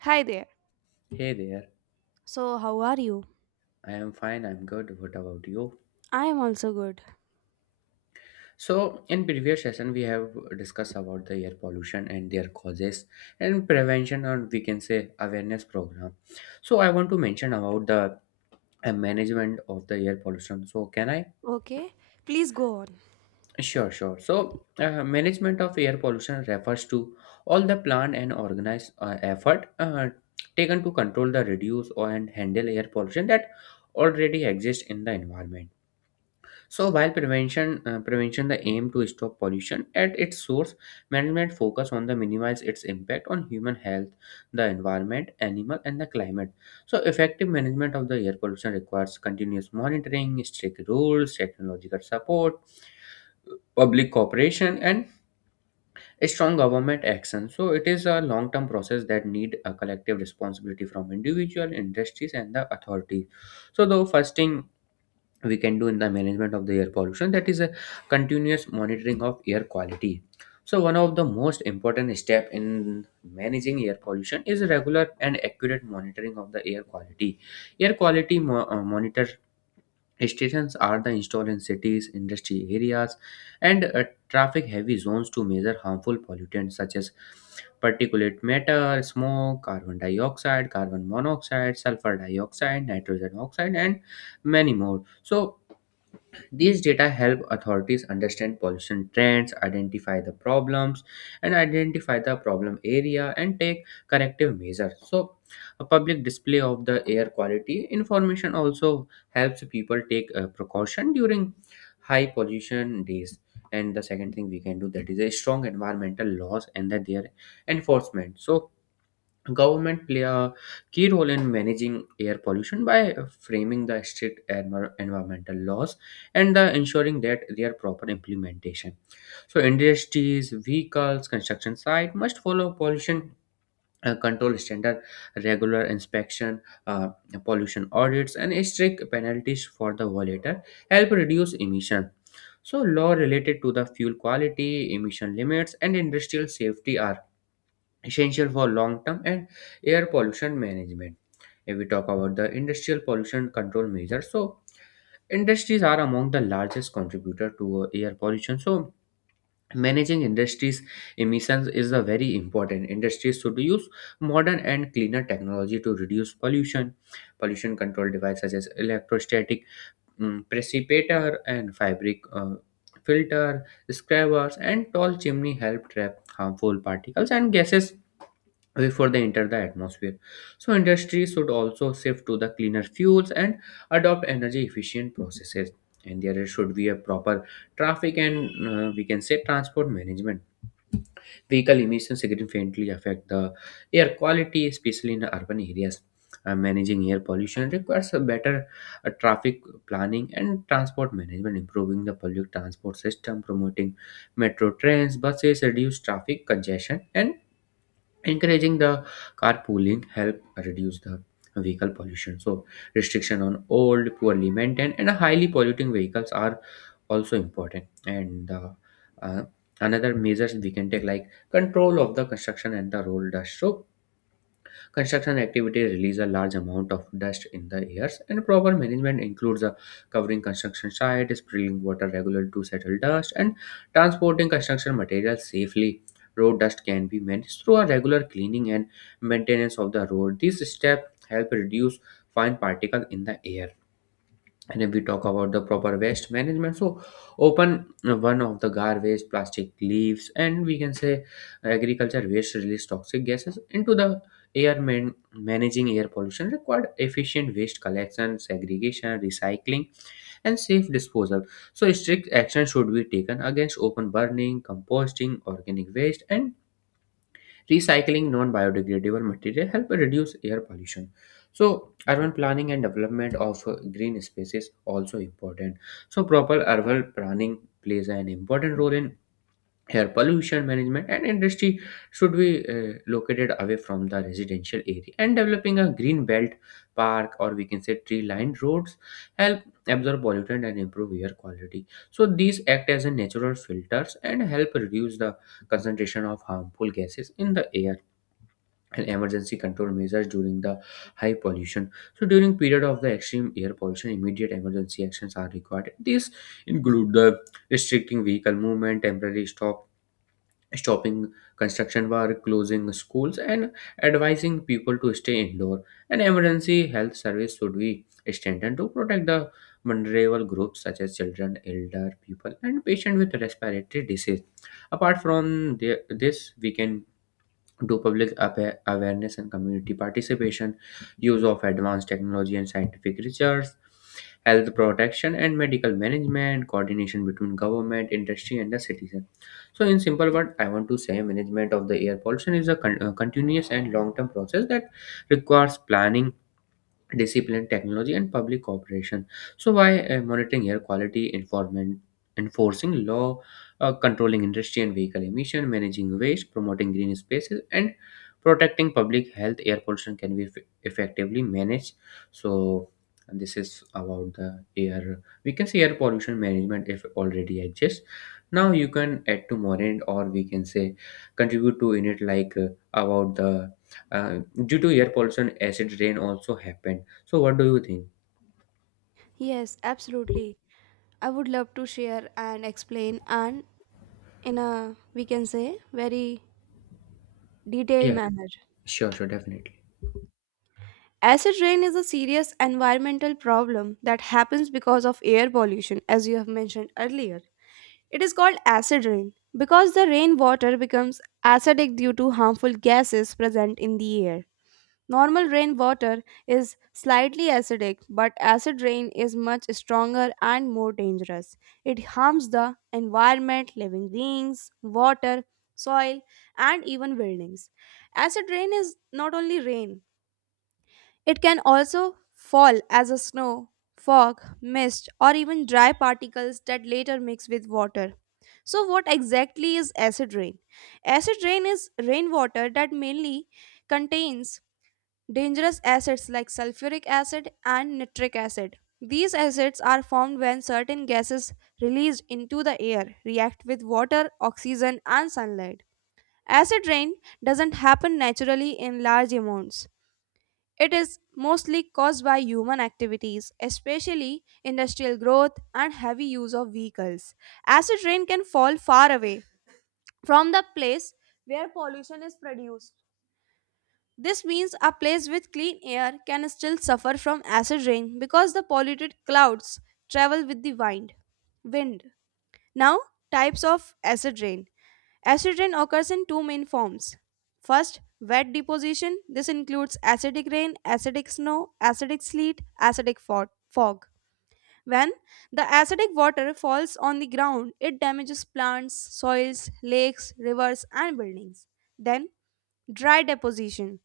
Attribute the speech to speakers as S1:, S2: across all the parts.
S1: Hi there.
S2: Hey there.
S1: So, how are you?
S2: I am fine. I'm good. What about you?
S1: I am also good.
S2: So, in previous session, we have discussed about the air pollution and their causes and prevention, or we can say awareness program. So, I want to mention about the management of the air pollution. So, can I?
S1: Okay, please go on.
S2: Sure, sure. So, management of air pollution refers to all the planned and organized effort taken to control the reduce or and handle air pollution that already exists in the environment. So while prevention the aim to stop pollution at its source, management focus on the minimize its impact on human health, the environment, animal and the climate. So effective management of the air pollution requires continuous monitoring, strict rules, technological support, public cooperation and a strong government action. So it is a long term process that need a collective responsibility from individual industries and the authorities. So the first thing we can do in the management of the air pollution, that is a continuous monitoring of air quality. So one of the most important step in managing air pollution is regular and accurate monitoring of the air quality. Air quality monitor stations are the installed in cities industry areas and traffic heavy zones to measure harmful pollutants such as particulate matter, smoke, carbon dioxide, carbon monoxide, sulfur dioxide, nitrogen oxide and many more. So these data help authorities understand pollution trends, identify the problems, and identify the problem area and take corrective measures. So a public display of the air quality information also helps people take precaution during high pollution days. And the second thing we can do, that is a strong environmental laws and that their enforcement. So, government play a key role in managing air pollution by framing the strict environmental laws and ensuring that their proper implementation. So industries, vehicles, construction site must follow pollution control standard, regular inspection, uh, pollution audits and strict penalties for the violator help reduce emission. So law related to the fuel quality, emission limits and industrial safety are essential for long term and air pollution management. If we talk about the industrial pollution control measures, so industries are among the largest contributor to air pollution. So managing industries emissions is a very important. Industries should use modern and cleaner technology to reduce pollution. Pollution control devices such as electrostatic precipitator and fabric filter, scrubbers and tall chimney help trap harmful particles and gases before they enter the atmosphere. So industries should also shift to the cleaner fuels and adopt energy efficient processes. And there should be a proper traffic and we can say transport management. Vehicle emissions significantly affect the air quality, especially in urban areas. Managing air pollution requires a better traffic planning and transport management, improving the public transport system, promoting metro trains, buses, reduce traffic congestion, and encouraging the carpooling help reduce the vehicle pollution. So restriction on old, poorly maintained and highly polluting vehicles are also important, and uh, another measures we can take like control of the construction and the road dust. So construction activities release a large amount of dust in the airs, and proper management includes covering construction site, spraying water regularly to settle dust, and transporting construction materials safely. Road dust can be managed through a regular cleaning and maintenance of the road. These steps help reduce fine particles in the air. And if we talk about the proper waste management, so open one of the garbage, plastic, leaves and we can say agriculture waste release toxic gases into the air. Managing air pollution required efficient waste collection, segregation, recycling and safe disposal. So strict action should be taken against open burning, composting organic waste, and recycling non-biodegradable material help reduce air pollution. So urban planning and development of green spaces also important. So proper urban planning plays an important role in air pollution management, and industry should be located away from the residential area, and developing a green belt, park, or we can say tree lined roads, help absorb pollutant and improve air quality. So these act as a natural filters and help reduce the concentration of harmful gases in the air. And emergency control measures during the high pollution. So during period of the extreme air pollution, immediate emergency actions are required. These include the restricting vehicle movement, stopping construction work, closing schools, and advising people to stay indoor. An emergency health service should be strengthened to protect the vulnerable groups such as children, elder people, and patients with respiratory disease. Apart from this, we can to public awareness and community participation, use of advanced technology and scientific research, health protection and medical management, coordination between government, industry, and the citizen. So, in simple words, I want to say management of the air pollution is a continuous and long term process that requires planning, discipline, technology, and public cooperation. So, by monitoring air quality, enforcing law, controlling industry and vehicle emission, managing waste, promoting green spaces, and protecting public health, air pollution can be effectively managed. So, and this is about the air. We can say air pollution management if already exists. Now you can add to more end, or we can say contribute to in it like about the uh, due to air pollution, acid rain also happened. So, what do you think?
S1: Yes, absolutely. I would love to share and explain and in a we can say very detailed
S2: Yeah,
S1: manner.
S2: sure, sure, definitely.
S1: Acid rain is a serious environmental problem that happens because of air pollution as you have mentioned earlier. It is called acid rain because the rainwater becomes acidic due to harmful gases present in the air. Normal rainwater is slightly acidic, but acid rain is much stronger and more dangerous. It harms the environment, living beings, water, soil, and even buildings. Acid rain is not only rain, it can also fall as a snow, fog, mist, or even dry particles that later mix with water. So, what exactly is acid rain? Acid rain is rainwater that mainly contains dangerous acids like sulfuric acid and nitric acid. These acids are formed when certain gases released into the air react with water, oxygen, and sunlight. Acid rain doesn't happen naturally in large amounts. It is mostly caused by human activities, especially industrial growth and heavy use of vehicles. Acid rain can fall far away from the place where pollution is produced. This means a place with clean air can still suffer from acid rain because the polluted clouds travel with the wind. Wind. Now, types of acid rain. Acid rain occurs in two main forms. First, wet deposition. This includes acidic rain, acidic snow, acidic sleet, acidic fog. When the acidic water falls on the ground, it damages plants, soils, lakes, rivers, and buildings. Then, dry deposition.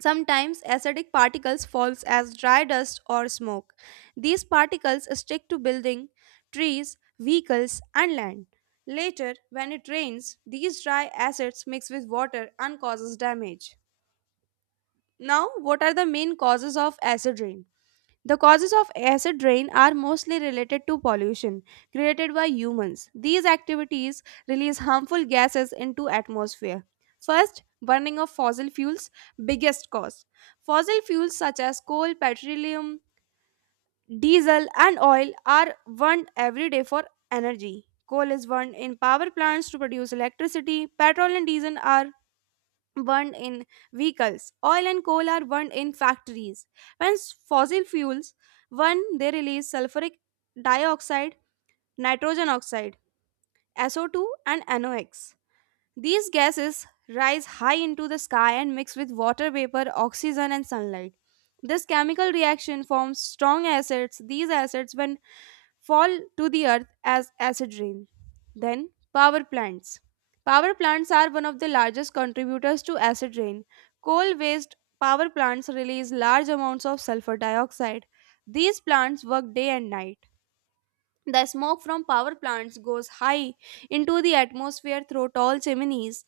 S1: Sometimes acidic particles falls as dry dust or smoke. These particles stick to building, trees, vehicles and land. Later, when it rains, these dry acids mix with water and causes damage. Now, what are the main causes of acid rain? The causes of acid rain are mostly related to pollution created by humans. These activities release harmful gases into atmosphere. First, burning of fossil fuels biggest cause. Fossil fuels such as coal, petroleum, diesel and oil are burned every day for energy. Coal is burned in power plants to produce electricity. Petrol and diesel are burned in vehicles. Oil and coal are burned in factories. When fossil fuels burn, they release sulfuric dioxide, nitrogen oxide, SO2, and NOx. These gases rise high into the sky and mix with water vapor, oxygen, and sunlight. This chemical reaction forms strong acids. These acids, when fall to the earth as acid rain. Then, power plants. Power plants are one of the largest contributors to acid rain. Coal based power plants release large amounts of sulfur dioxide. These plants work day and night. The smoke from power plants goes high into the atmosphere through tall chimneys.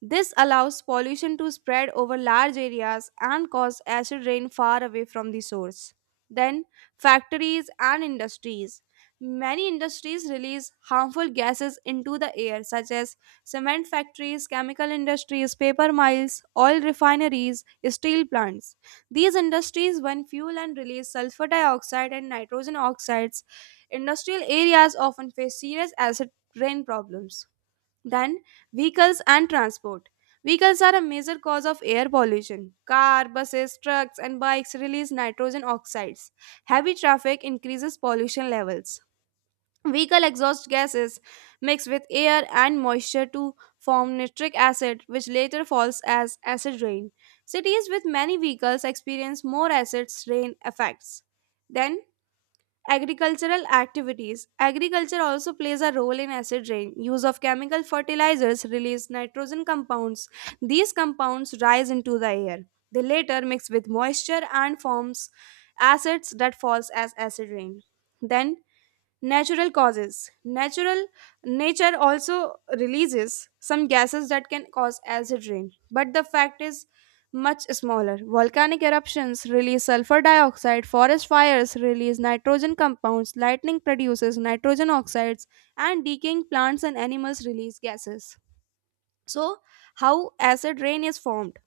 S1: This allows pollution to spread over large areas and cause acid rain far away from the source. Then, factories and industries. Many industries release harmful gases into the air, such as cement factories, chemical industries, paper mills, oil refineries, steel plants. These industries burn fuel and release sulfur dioxide and nitrogen oxides. Industrial areas often face serious acid rain problems. Then, vehicles and transport. Vehicles are a major cause of air pollution. Car, buses, trucks, and bikes release nitrogen oxides. Heavy traffic increases pollution levels. Vehicle exhaust gases mix with air and moisture to form nitric acid, which later falls as acid rain. Cities with many vehicles experience more acid rain effects. Then, agricultural activities. Agriculture also plays a role in acid rain. Use of chemical fertilizers release nitrogen compounds. These compounds rise into the air. They later mix with moisture and forms acids that falls as acid rain. Then, natural causes. Natural nature also releases some gases that can cause acid rain, but the fact is much smaller. Volcanic eruptions release sulfur dioxide, forest fires release nitrogen compounds, lightning produces nitrogen oxides, and decaying plants and animals release gases. So, how acid rain is formed.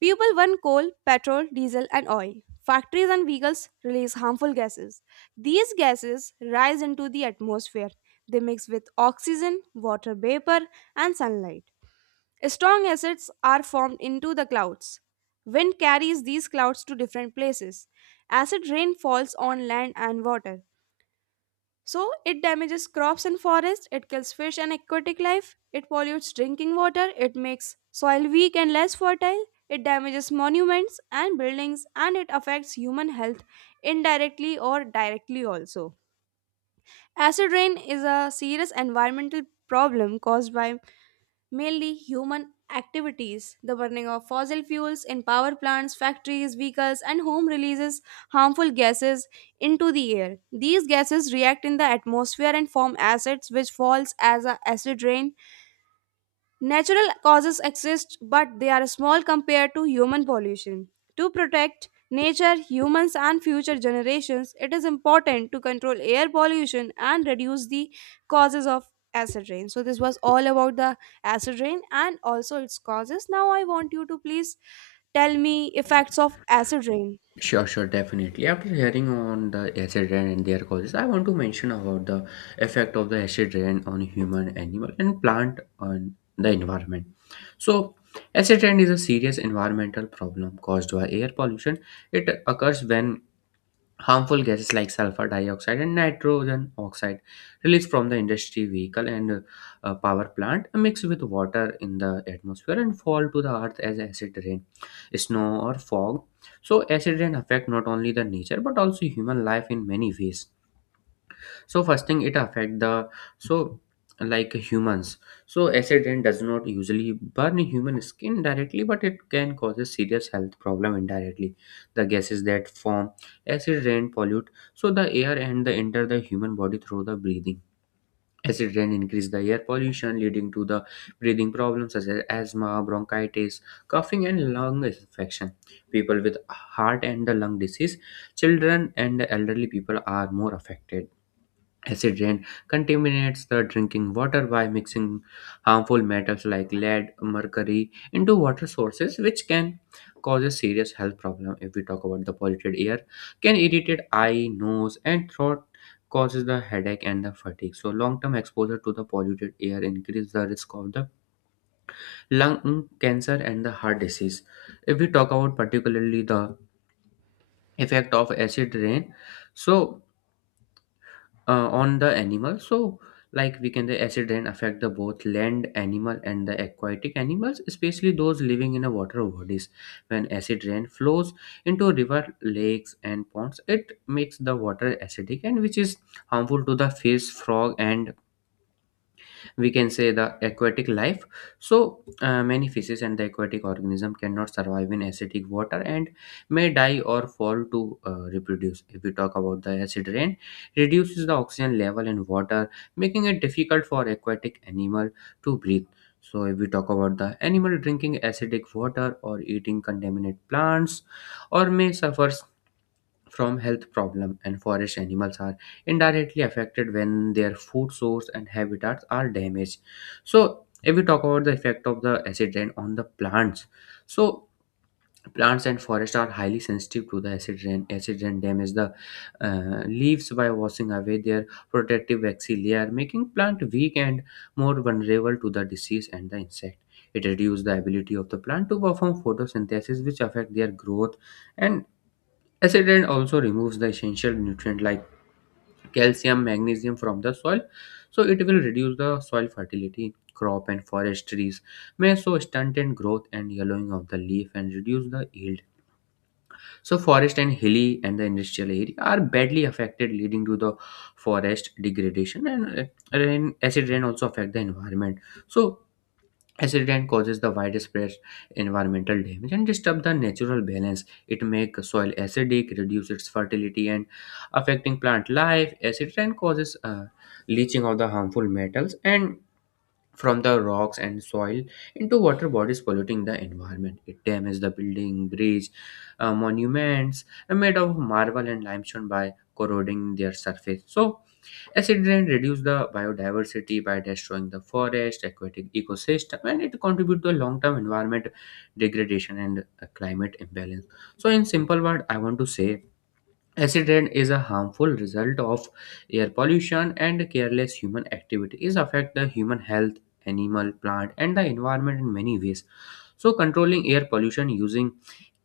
S1: People burn coal, petrol, diesel, and oil. Factories and vehicles release harmful gases. These gases rise into the atmosphere. They mix with oxygen, water vapor, and sunlight. Strong acids are formed into the clouds. Wind carries these clouds to different places. Acid rain falls on land and water. So it damages crops and forests, it kills fish and aquatic life, it pollutes drinking water, it makes soil weak and less fertile, it damages monuments and buildings, and it affects human health indirectly or directly also. Acid rain is a serious environmental problem caused by mainly human activities. The burning of fossil fuels in power plants, factories, vehicles, and home releases harmful gases into the air. These gases react in the atmosphere and form acids which falls as a acid rain. Natural causes exist, but they are small compared to human pollution. To protect nature, humans, and future generations, it is important to control air pollution and reduce the causes of acid rain. So, this was all about the acid rain and also its causes. Now, I want you to please tell me effects of acid rain.
S2: Sure, sure, definitely. After hearing on the acid rain and their causes, I want to mention about the effect of the acid rain on human, animal, and plant on the environment. So, acid rain is a serious environmental problem caused by air pollution. It occurs when harmful gases like sulfur dioxide and nitrogen oxide released from the industry, vehicle and power plant mix with water in the atmosphere and fall to the earth as acid rain, snow or fog. So acid rain affect not only the nature but also human life in many ways. So first thing it affect the, so, like humans, so acid rain does not usually burn human skin directly, but it can cause a serious health problem indirectly. The gases that form acid rain pollute so the air and the enter the human body through the breathing. Acid rain increase the air pollution leading to the breathing problems such as asthma, bronchitis, coughing and lung infection. People with heart and the lung disease, children and elderly people are more affected. Acid rain contaminates the drinking water by mixing harmful metals like lead, mercury into water sources, which can cause a serious health problem. If we talk about the polluted air, can irritate eye, nose, and throat, causes the headache and the fatigue. So, long-term exposure to the polluted air increase the risk of the lung cancer and the heart disease. If we talk about particularly the effect of acid rain, so on the animal, so like we can the acid rain affect the both land animal and the aquatic animals, especially those living in a water bodies. When acid rain flows into river, lakes and ponds, it makes the water acidic, and which is harmful to the fish, frog and we can say the aquatic life. So many fishes and the aquatic organism cannot survive in acidic water and may die or fall to reproduce. If we talk about the acid rain reduces the oxygen level in water, making it difficult for aquatic animal to breathe. So if we talk about the animal drinking acidic water or eating contaminated plants or may suffers from health problem, and forest animals are indirectly affected when their food source and habitats are damaged. So if we talk about the effect of the acid rain on the plants, so plants and forests are highly sensitive to the acid rain. Acid rain damage the leaves by washing away their protective waxy layer, making plant weak and more vulnerable to the disease and the insect. It reduces the ability of the plant to perform photosynthesis, which affect their growth. And Acetylene also removes the essential nutrient like calcium, magnesium from the soil, so it will reduce the soil fertility. Crop and forest trees may so stunt in growth and yellowing of the leaf and reduce the yield. So forest and hilly and the industrial area are badly affected, leading to the forest degradation. And acid rain also affect the environment. So acid rain causes the widespread environmental damage and disturb the natural balance. It makes soil acidic, reduce its fertility, and affecting plant life. Acid rain causes leaching of the harmful metals and from the rocks and soil into water bodies, polluting the environment. It damages the building, bridge, monuments are made of marble and limestone by corroding their surface. So acid rain reduce the biodiversity by destroying the forest, aquatic ecosystem, and it contribute to a long-term environment degradation and a climate imbalance. So, in simple word, I want to say acid rain is a harmful result of air pollution and careless human activity. It affect the human health, animal, plant, and the environment in many ways, so controlling air pollution using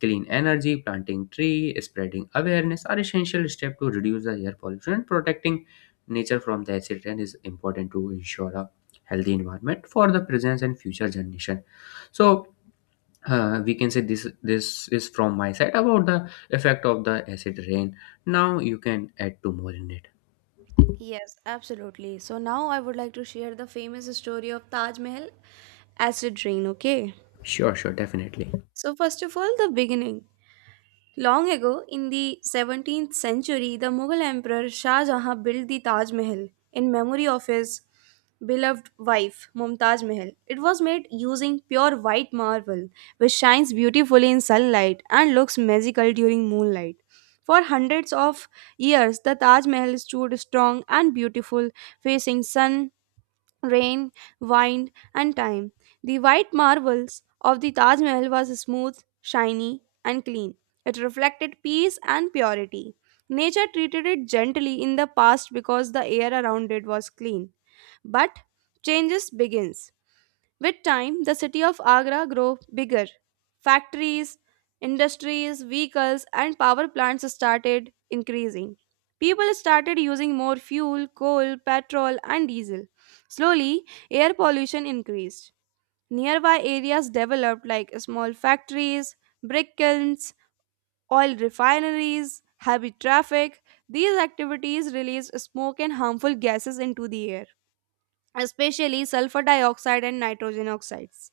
S2: clean energy, planting tree, spreading awareness are essential steps to reduce the air pollution. Protecting nature from the accident is important to ensure a healthy environment for the present and future generation. So, we can say this is from my side about the effect of the acid rain. Now you can add two more in it.
S1: Yes, absolutely. So, now I would like to share the famous story of Taj Mahal acid rain, okay?
S2: Sure, sure, definitely.
S1: So, first of all, the beginning. Long ago, in the 17th century, the Mughal Emperor Shah Jahan built the Taj Mahal in memory of his beloved wife, Mumtaz Mahal. It was made using pure white marble, which shines beautifully in sunlight and looks magical during moonlight. For hundreds of years, the Taj Mahal stood strong and beautiful, facing sun, rain, wind, and time. The white marbles of the Taj Mahal was smooth, shiny, and clean. It reflected peace and purity. Nature treated it gently in the past because the air around it was clean. But changes begins. With time, the city of Agra grew bigger. Factories, industries, vehicles, and power plants started increasing. People started using more fuel, coal, petrol, and diesel. Slowly, air pollution increased. Nearby areas developed like small factories, brick kilns, oil refineries, heavy traffic. These activities release smoke and harmful gases into the air, especially sulfur dioxide and nitrogen oxides.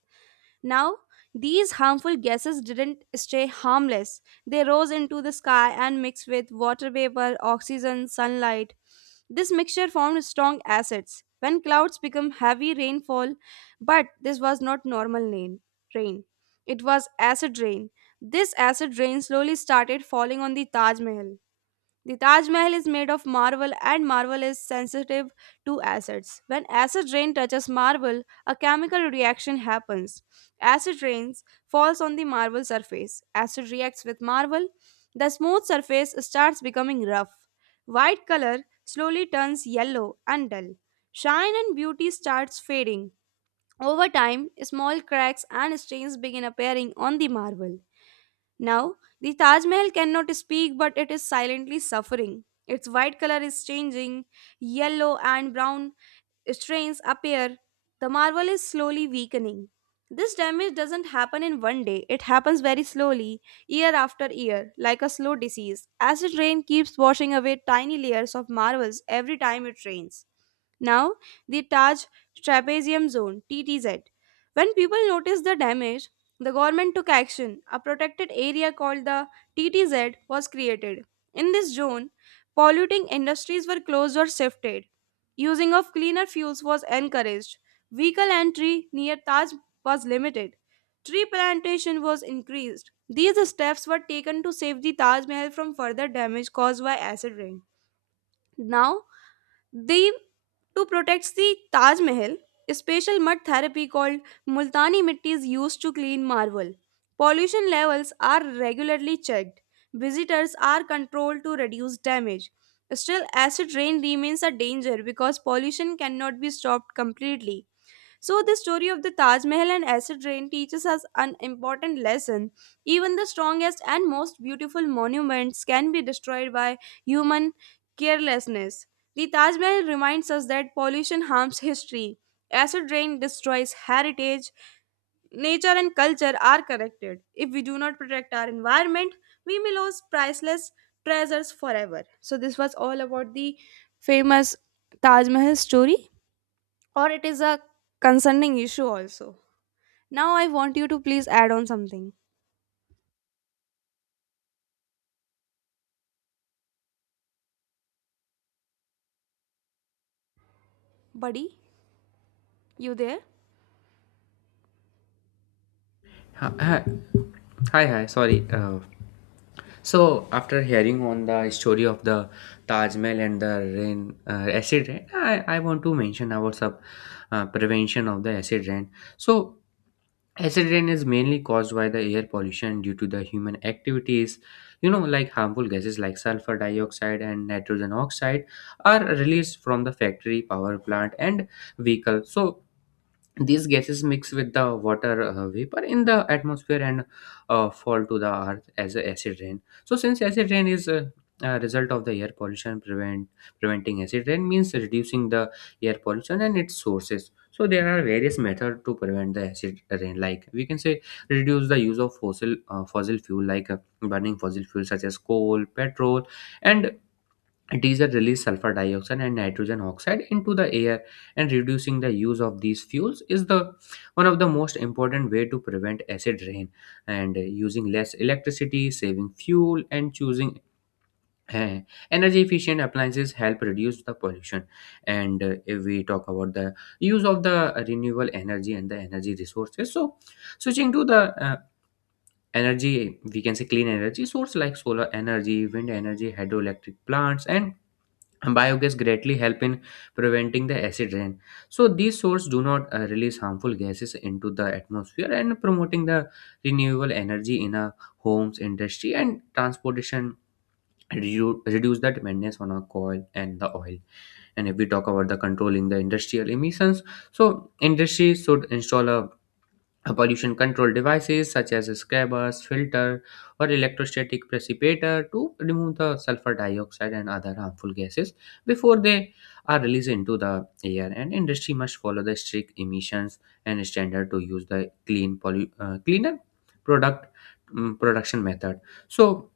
S1: Now, these harmful gases didn't stay harmless. They rose into the sky and mixed with water vapor, oxygen, sunlight. This mixture formed strong acids. When clouds become heavy rainfall, but this was not normal rain. rain. It was acid rain. This acid rain slowly started falling on the Taj Mahal. The Taj Mahal is made of marble and marble is sensitive to acids. When acid rain touches marble, a chemical reaction happens. Acid rains falls on the marble surface. Acid reacts with marble. The smooth surface starts becoming rough. White color slowly turns yellow and dull. Shine and beauty starts fading. Over time, small cracks and stains begin appearing on the marble. Now, the Taj Mahal cannot speak, but it is silently suffering. Its white color is changing. Yellow and brown strains appear, the marble is slowly weakening. This damage doesn't happen in one day, it happens very slowly, year after year, like a slow disease. Acid rain keeps washing away tiny layers of marbles every time it rains. Now, the Taj Trapezium Zone (TTZ). When people noticed the damage, the government took action. A protected area called the TTZ was created. In this zone, polluting industries were closed or shifted. Using of cleaner fuels was encouraged. Vehicle entry near Taj was limited. Tree plantation was increased. These steps were taken to save the Taj Mahal from further damage caused by acid rain. Now, they to protect the Taj Mahal, a special mud therapy called Multani mitti is used to clean marble. Pollution levels are regularly checked. Visitors are controlled to reduce damage. Still, acid rain remains a danger because pollution cannot be stopped completely. So, the story of the Taj Mahal and acid rain teaches us an important lesson. Even the strongest and most beautiful monuments can be destroyed by human carelessness. The Taj Mahal reminds us that pollution harms history, acid rain destroys heritage, nature and culture are connected. If we do not protect our environment, we may lose priceless treasures forever. So, this was all about the famous Taj Mahal story, or it is a concerning issue also. Now I want you to please add on something. Buddy, you there?
S2: Hi, hi, hi, hi, sorry. So after hearing on the story of the Taj Mahal and the rain acid rain, I want to mention about sub prevention of the acid rain. So acid rain is mainly caused by the air pollution due to the human activities. You know, like harmful gases like sulfur dioxide and nitrogen oxide are released from the factory, power plant, and vehicle. So these gases mix with the water vapor in the atmosphere and fall to the earth as a acid rain. So since acid rain is a result of the air pollution, preventing acid rain means reducing the air pollution and its sources. So there are various methods to prevent the acid rain, like we can say reduce the use of fossil fuel like burning fossil fuel such as coal, petrol, and diesel release sulfur dioxide and nitrogen oxide into the air, and reducing the use of these fuels is the one of the most important way to prevent acid rain. And using less electricity, saving fuel, and choosing uh, energy efficient appliances help reduce the pollution. And if we talk about the use of the renewable energy and the energy resources, so switching to the energy, we can say, clean energy source like solar energy, wind energy, hydroelectric plants, and biogas greatly help in preventing the acid rain. So these sources do not release harmful gases into the atmosphere, and promoting the renewable energy in a homes, industry, and transportation reduce the dependence on our coal and the oil. And if we talk about the controlling the industrial emissions, so industries should install a pollution control devices such as scrubbers, filter, or electrostatic precipitator to remove the sulfur dioxide and other harmful gases before they are released into the air. And industry must follow the strict emissions and standard to use the cleaner product production method. So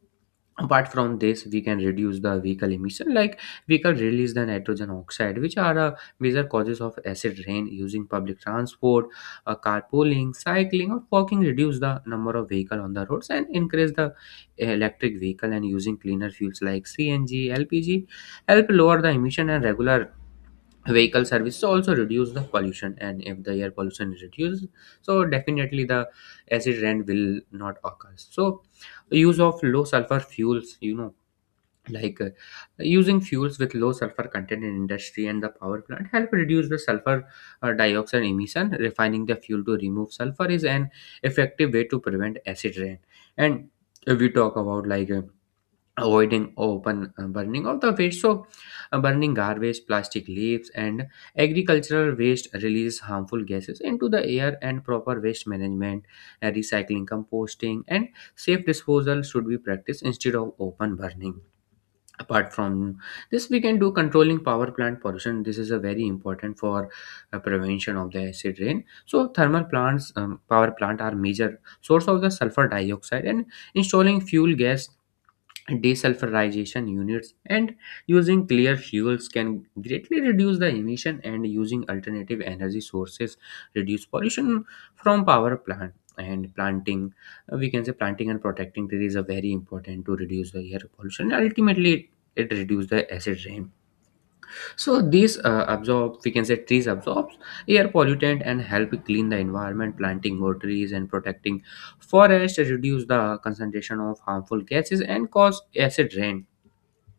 S2: apart from this, we can reduce the vehicle emission. Like vehicle release the nitrogen oxide which are a major causes of acid rain, using public transport, carpooling, cycling, or walking reduce the number of vehicle on the roads, and increase the electric vehicle and using cleaner fuels like CNG, LPG, help lower the emission, and regular vehicle services also reduce the pollution. And if the air pollution is reduced, so definitely the acid rain will not occur. So use of low sulfur fuels, you know, like using fuels with low sulfur content in industry and the power plant help reduce the sulfur dioxide emission. Refining the fuel to remove sulfur is an effective way to prevent acid rain. And if we talk about like avoiding open burning of the waste, so burning garbage, plastic, leaves, and agricultural waste releases harmful gases into the air, and proper waste management, recycling, composting, and safe disposal should be practiced instead of open burning. Apart from this, we can do controlling power plant pollution. This is a very important for prevention of the acid rain. So thermal plants, power plant, are major source of the sulfur dioxide, and installing fuel gas desulfurization units and using clear fuels can greatly reduce the emission, and using alternative energy sources reduce pollution from power plant. And planting we can say planting and protecting trees are very important to reduce the air pollution. Ultimately it reduces the acid rain. So these absorb we can say trees absorbs air pollutant and help clean the environment. Planting more trees and protecting forest reduce the concentration of harmful gases and cause acid rain.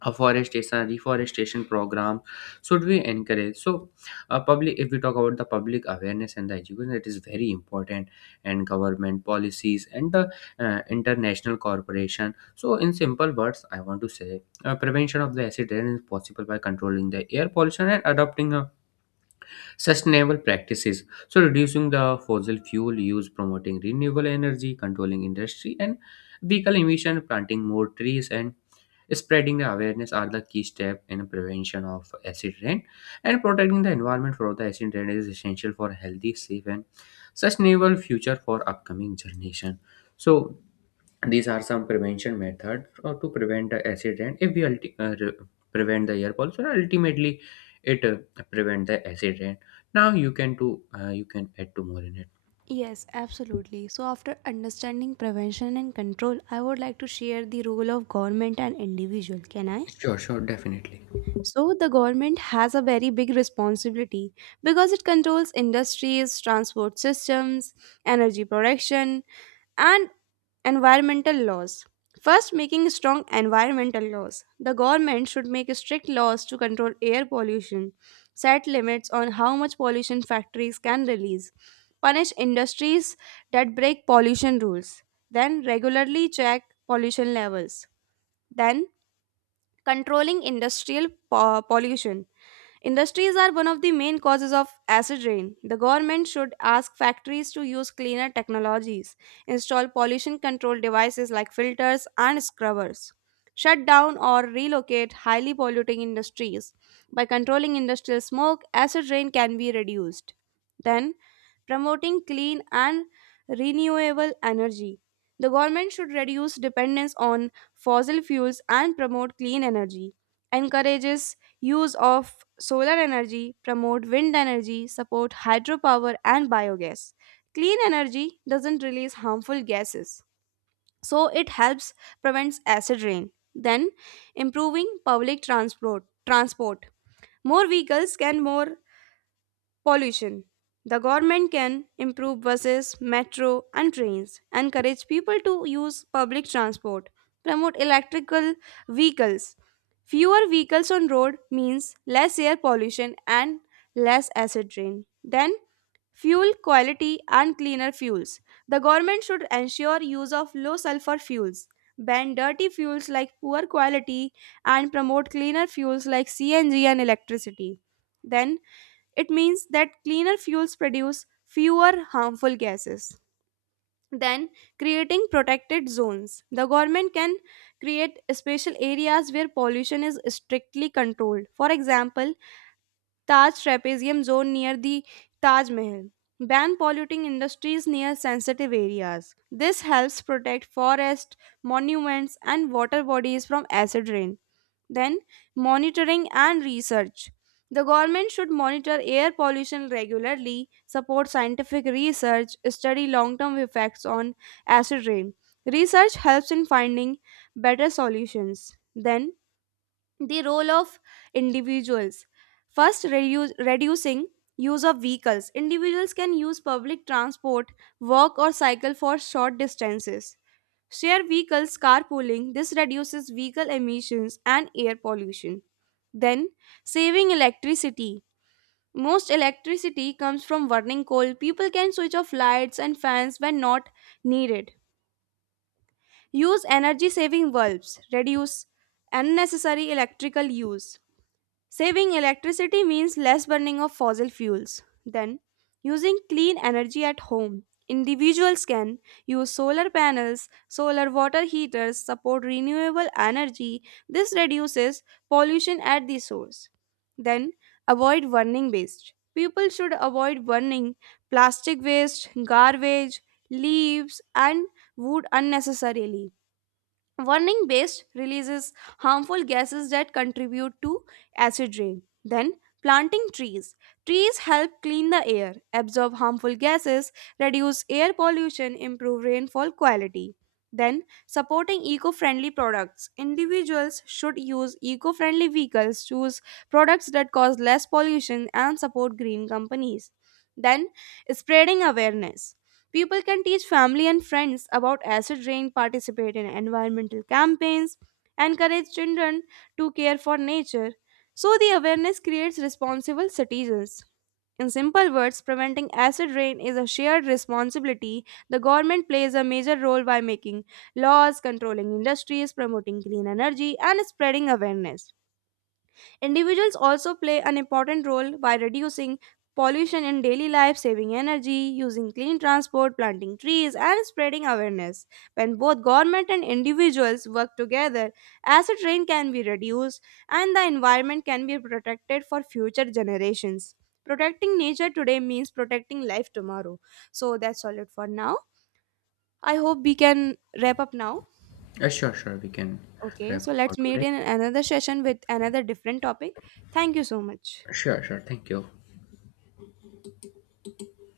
S2: Afforestation, reforestation program should we encourage. So public, if we talk about the public awareness and the education, it is very important, and government policies and the international corporation. So in simple words, I want to say prevention of the acid rain is possible by controlling the air pollution and adopting sustainable practices. So reducing the fossil fuel use, promoting renewable energy, controlling industry and vehicle emission, planting more trees, and spreading the awareness are the key step in prevention of acid rain, and protecting the environment from the acid rain is essential for healthy, safe, and sustainable future for upcoming generation. So these are some prevention methods to prevent the acid rain. If we prevent the air pollution, ultimately it prevent the acid rain. Now you can do you can add to more in it.
S1: Yes, absolutely. So after understanding prevention and control, I would like to share the role of government and individual. Can I?
S2: Sure, sure, definitely.
S1: So the government has a very big responsibility because it controls industries, transport systems, energy production, and environmental laws. First, making strong environmental laws. The government should make strict laws to control air pollution, set limits on how much pollution factories can release, punish industries that break pollution rules, then regularly check pollution levels. Then, controlling industrial pollution. Industries are one of the main causes of acid rain. The government should ask factories to use cleaner technologies, install pollution control devices like filters and scrubbers, shut down or relocate highly polluting industries. By controlling industrial smoke, acid rain can be reduced. Then, promoting clean and renewable energy. The government should reduce dependence on fossil fuels and promote clean energy, encourages use of solar energy, promote wind energy, support hydropower and biogas. Clean energy doesn't release harmful gases, so it helps prevents acid rain. Then, improving public transport. More vehicles can more pollution. The government can improve buses, metro, and trains, encourage people to use public transport, promote electrical vehicles. Fewer vehicles on road means less air pollution and less acid rain. Then, fuel quality and cleaner fuels. The government should ensure use of low sulfur fuels, ban dirty fuels like poor quality, and promote cleaner fuels like CNG and electricity. Then, it means that cleaner fuels produce fewer harmful gases. Then, creating protected zones. The government can create special areas where pollution is strictly controlled. For example, Taj Trapezium Zone near the Taj Mahal. Ban polluting industries near sensitive areas. This helps protect forests, monuments, and water bodies from acid rain. Then, monitoring and research. The government should monitor air pollution regularly, support scientific research, study long term effects on acid rain. Research helps in finding better solutions. Then, the role of individuals. First, reducing use of vehicles. Individuals can use public transport, walk or cycle for short distances, share vehicles, carpooling. This reduces vehicle emissions and air pollution. Then, saving electricity. Most electricity comes from burning coal. People can switch off lights and fans when not needed, use energy saving bulbs, reduce unnecessary electrical use. Saving electricity means less burning of fossil fuels. Then, using clean energy at home. Individuals can use solar panels, solar water heaters, support renewable energy. This reduces pollution at the source. Then, avoid burning waste. People should avoid burning plastic waste, garbage, leaves, and wood unnecessarily. Warning based releases harmful gases that contribute to acid rain. Then, planting trees. Trees help clean the air, absorb harmful gases, reduce air pollution, improve rainfall quality. Then, supporting eco friendly products. Individuals should use eco friendly vehicles, choose products that cause less pollution, and support green companies. Then, spreading awareness. People can teach family and friends about acid rain, participate in environmental campaigns, encourage children to care for nature. So the awareness creates responsible citizens. In simple words, preventing acid rain is a shared responsibility. The government plays a major role by making laws, controlling industries, promoting clean energy, and spreading awareness. Individuals also play an important role by reducing pollution in daily life, saving energy, using clean transport, planting trees, and spreading awareness. When both government and individuals work together, acid rain can be reduced and the environment can be protected for future generations. Protecting nature today means protecting life tomorrow. So that's all it for now. I hope we can wrap up now.
S2: Sure, sure, we can
S1: Okay,
S2: wrap
S1: so
S2: up
S1: let's
S2: for
S1: meet
S2: today.
S1: in another session with another different topic. Thank you so much.
S2: Sure, sure, thank you.